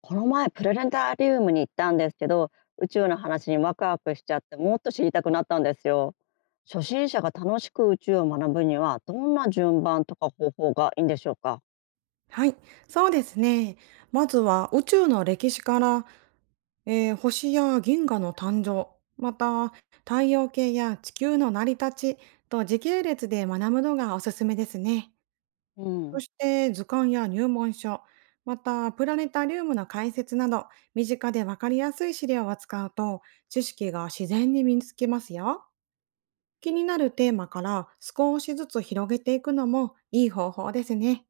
この前プラネタリウムに行ったんですけど、宇宙の話にワクワクしちゃって、もっと知りたくなったんですよ。初心者が楽しく宇宙を学ぶには、どんな順番とか方法がいいんでしょうか？はい、そうですね。まずは宇宙の歴史から、星や銀河の誕生、また太陽系や地球の成り立ちと時系列で学ぶのがおすすめですね。うそん、して図鑑や入門書、またプラネタリウムの解説など、身近でわかりやすい資料を使うと、知識が自然に身につきますよ。気になるテーマから少しずつ広げていくのもいい方法ですね。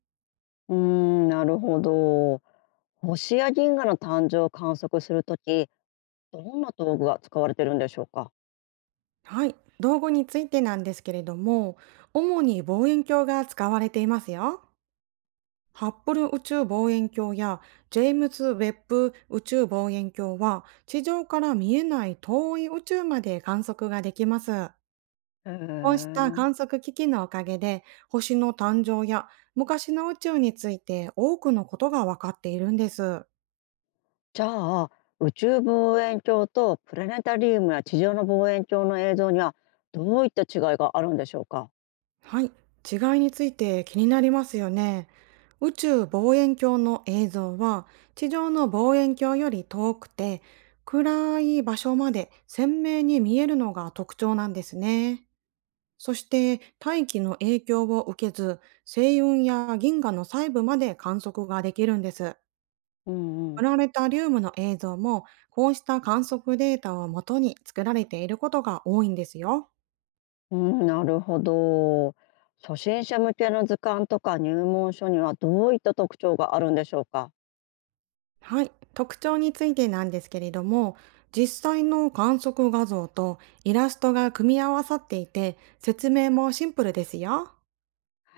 うーん、なるほど。星や銀河の誕生を観測するとき、どんな道具が使われてるんでしょうか？はい、道具についてなんですけれども、主に望遠鏡が使われていますよ。ハッブル宇宙望遠鏡やジェームズ・ウェッブ宇宙望遠鏡は地上から見えない遠い宇宙まで観測ができます。へこうしたえ。観測機器のおかげで星の誕生や昔の宇宙について多くのことが分かっているんです。じゃあ宇宙望遠鏡とプラネタリウムや地上の望遠鏡の映像には、どういった違いがあるんでしょうか？はい、違いについて気になりますよね。宇宙望遠鏡の映像は地上の望遠鏡より遠くて暗い場所まで鮮明に見えるのが特徴なんですね。そして大気の影響を受けず星雲や銀河の細部まで観測ができるんです。うんうん。プラネタリウムの映像もこうした観測データをもとに作られていることが多いんですよ。うん、なるほど。初心者向けの図鑑とか入門書には、どういった特徴があるんでしょうか？はい、特徴についてなんですけれども、実際の観測画像とイラストが組み合わさっていて、説明もシンプルですよ。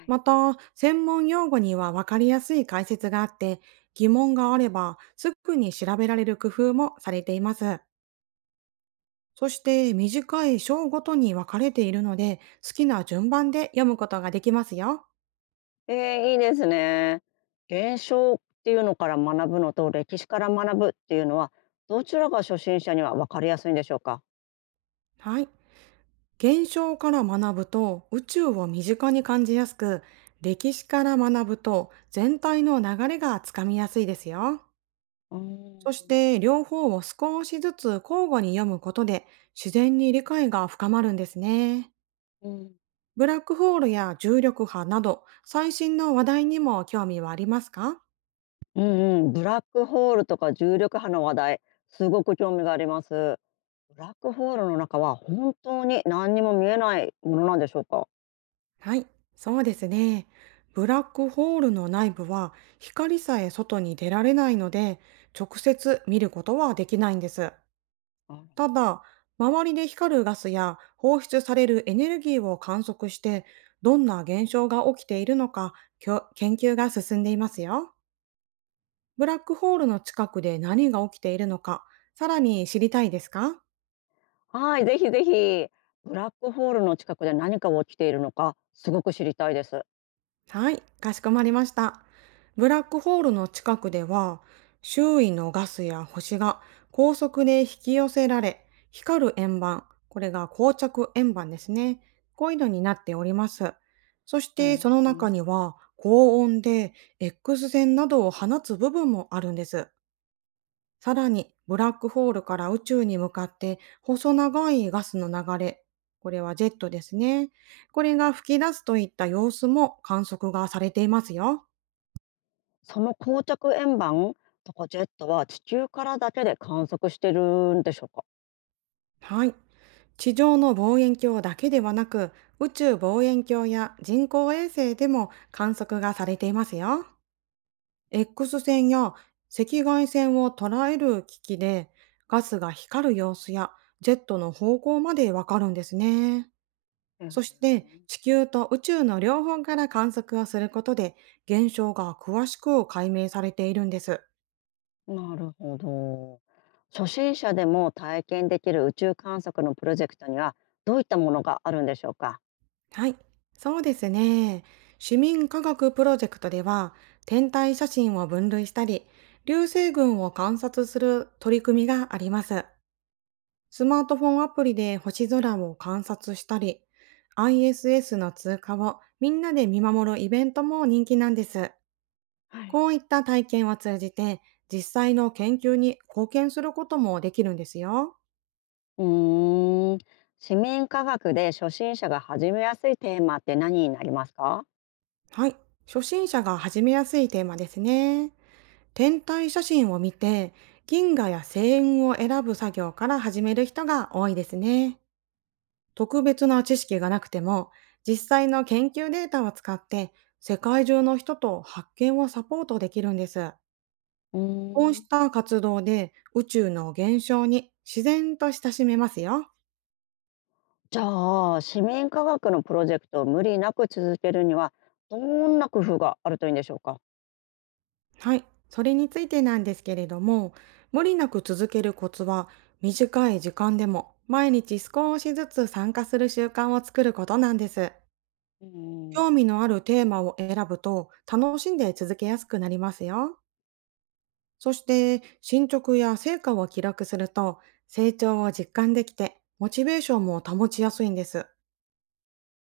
また、専門用語には分かりやすい解説があって、疑問があればすぐに調べられる工夫もされています。そして短い章ごとに分かれているので、好きな順番で読むことができますよ。えいいですね。現象っていうのから学ぶのと歴史から学ぶっていうのは、どちらが初心者には分かりやすいんでしょうか？はい。現象から学ぶと宇宙を身近に感じやすく、歴史から学ぶと全体の流れがつかみやすいですよ。うーそしん、て両方を少しずつ交互に読むことで自然に理解が深まるんですね。うん、ブラックホールや重力波など最新の話題にも興味はありますか？うんうん、ブラックホールとか重力波の話題、すごく興味があります。ブラックホールの中は本当に何にも見えないものなんでしょうか？はい、そうですね。ブラックホールの内部は光さえ外に出られないので直接見ることはできないんです。ただ、周りで光るガスや放出されるエネルギーを観測して、どんな現象が起きているのか、研究が進んでいますよ。ブラックホールの近くで何が起きているのか、さらに知りたいですか？はい、ぜひぜひ。ブラックホールの近くで何かが起きているのか、すごく知りたいです。はい、かしこまりました。ブラックホールの近くでは、周囲のガスや星が高速で引き寄せられ、光る円盤、これが膠着円盤ですね。こういうのになっております。そしうてその中ん。には、高温で X 線などを放つ部分もあるんです。さらに、ブラックホールから宇宙に向かって細長いガスの流れ、これはジェットですね。これが吹き出すといった様子も観測がされていますよ。その膠着円盤とかジェットは地球からだけで観測してるんでしょうか？はい。地上の望遠鏡だけではなく、宇宙望遠鏡や人工衛星でも観測がされていますよ。X 線や赤外線を捉える機器で、ガスが光る様子やジェットの方向までわかるんですね。うそん、して地球と宇宙の両方から観測をすることで現象が詳しく解明されているんです。なるほど。初心者でも体験できる宇宙観測のプロジェクトには、どういったものがあるんでしょうか？はい、そうですね。市民科学プロジェクトでは天体写真を分類したり流星群を観察する取り組みがあります。スマートフォンアプリで星空を観察したり ISS の通過をみんなで見守るイベントも人気なんです。はい。こういった体験を通じて、実際の研究に貢献することもできるんですよ。うーん、市民科学で初心者が始めやすいテーマって何になりますか？はい。初心者が始めやすいテーマですね。天体写真を見て、銀河や星雲を選ぶ作業から始める人が多いですね。特別な知識がなくても、実際の研究データを使って、世界中の人と発見をサポートできるんです。うこうーしん、た活動で宇宙の現象に自然と親しめますよ。じゃあ、市民科学のプロジェクトを無理なく続けるには、どんな工夫があるといいんでしょうか。はい、それについてなんですけれども、無理なく続けるコツは、短い時間でも毎日少しずつ参加する習慣を作ることなんです。うん、興味のあるテーマを選ぶと楽しんで続けやすくなりますよ。そして進捗や成果を記録すると成長を実感できてモチベーションも保ちやすいんです。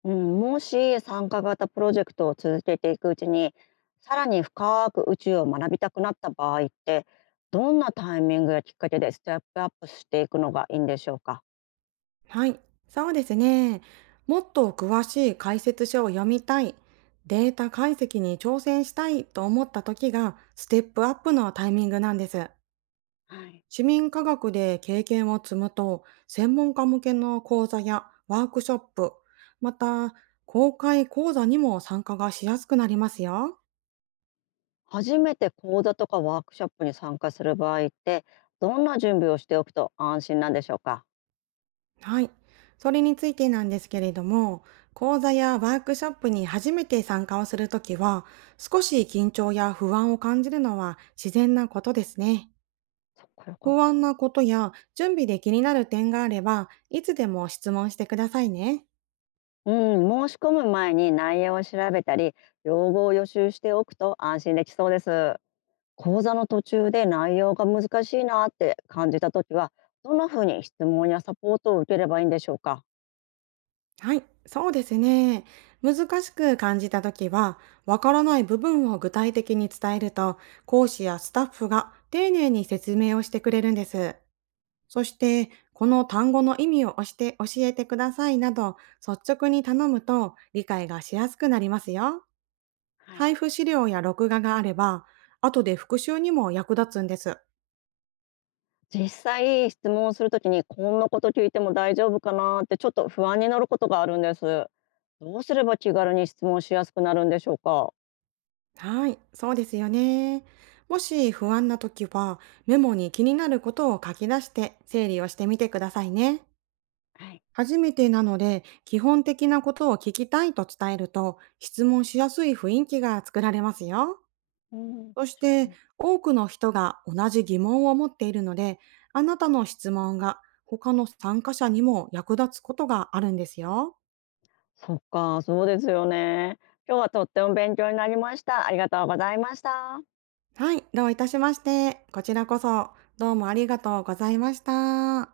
うん、もし参加型プロジェクトを続けていくうちに、さらに深く宇宙を学びたくなった場合って、どんなタイミングやきっかけでステップアップしていくのがいいんでしょうか。はい、そうですね。もっと詳しい解説書を読みたい、データ解析に挑戦したいと思った時がステップアップのタイミングなんです。はい。市民科学で経験を積むと、専門家向けの講座やワークショップ、また公開講座にも参加がしやすくなりますよ。初めて講座とかワークショップに参加する場合って、どんな準備をしておくと安心なんでしょうか。はい。それについてなんですけれども、講座やワークショップに初めて参加をするときは、少し緊張や不安を感じるのは自然なことですね。そっか、よかっ不た。安なことや準備で気になる点があれば、いつでも質問してくださいね。うん、申し込む前に内容を調べたり、用語を予習しておくと安心できそうです。講座の途中で内容が難しいなって感じたときは、どんな風に質問やサポートを受ければいいんでしょうか。はい、そうですね。難しく感じたときは、わからない部分を具体的に伝えると、講師やスタッフが丁寧に説明をしてくれるんです。そして、この単語の意味を押して教えてくださいなど、率直に頼むと理解がしやすくなりますよ。はい、配布資料や録画があれば、後で復習にも役立つんです。実際質問をするときに、こんなこと聞いても大丈夫かなって、ちょっと不安になることがあるんです。どうすれば気軽に質問しやすくなるんでしょうか。はい、そうですよね。もし不安な時は、メモに気になることを書き出して整理をしてみてくださいね。はい、初めてなので、基本的なことを聞きたいと伝えると、質問しやすい雰囲気が作られますよ。うん、そ確しかて、に。多くの人が同じ疑問を持っているので、あなたの質問が他の参加者にも役立つことがあるんですよ。そっか、そうですよね。今日はとっても勉強になりました。ありがとうございました。はい、どういたしまして。こちらこそ、どうもありがとうございました。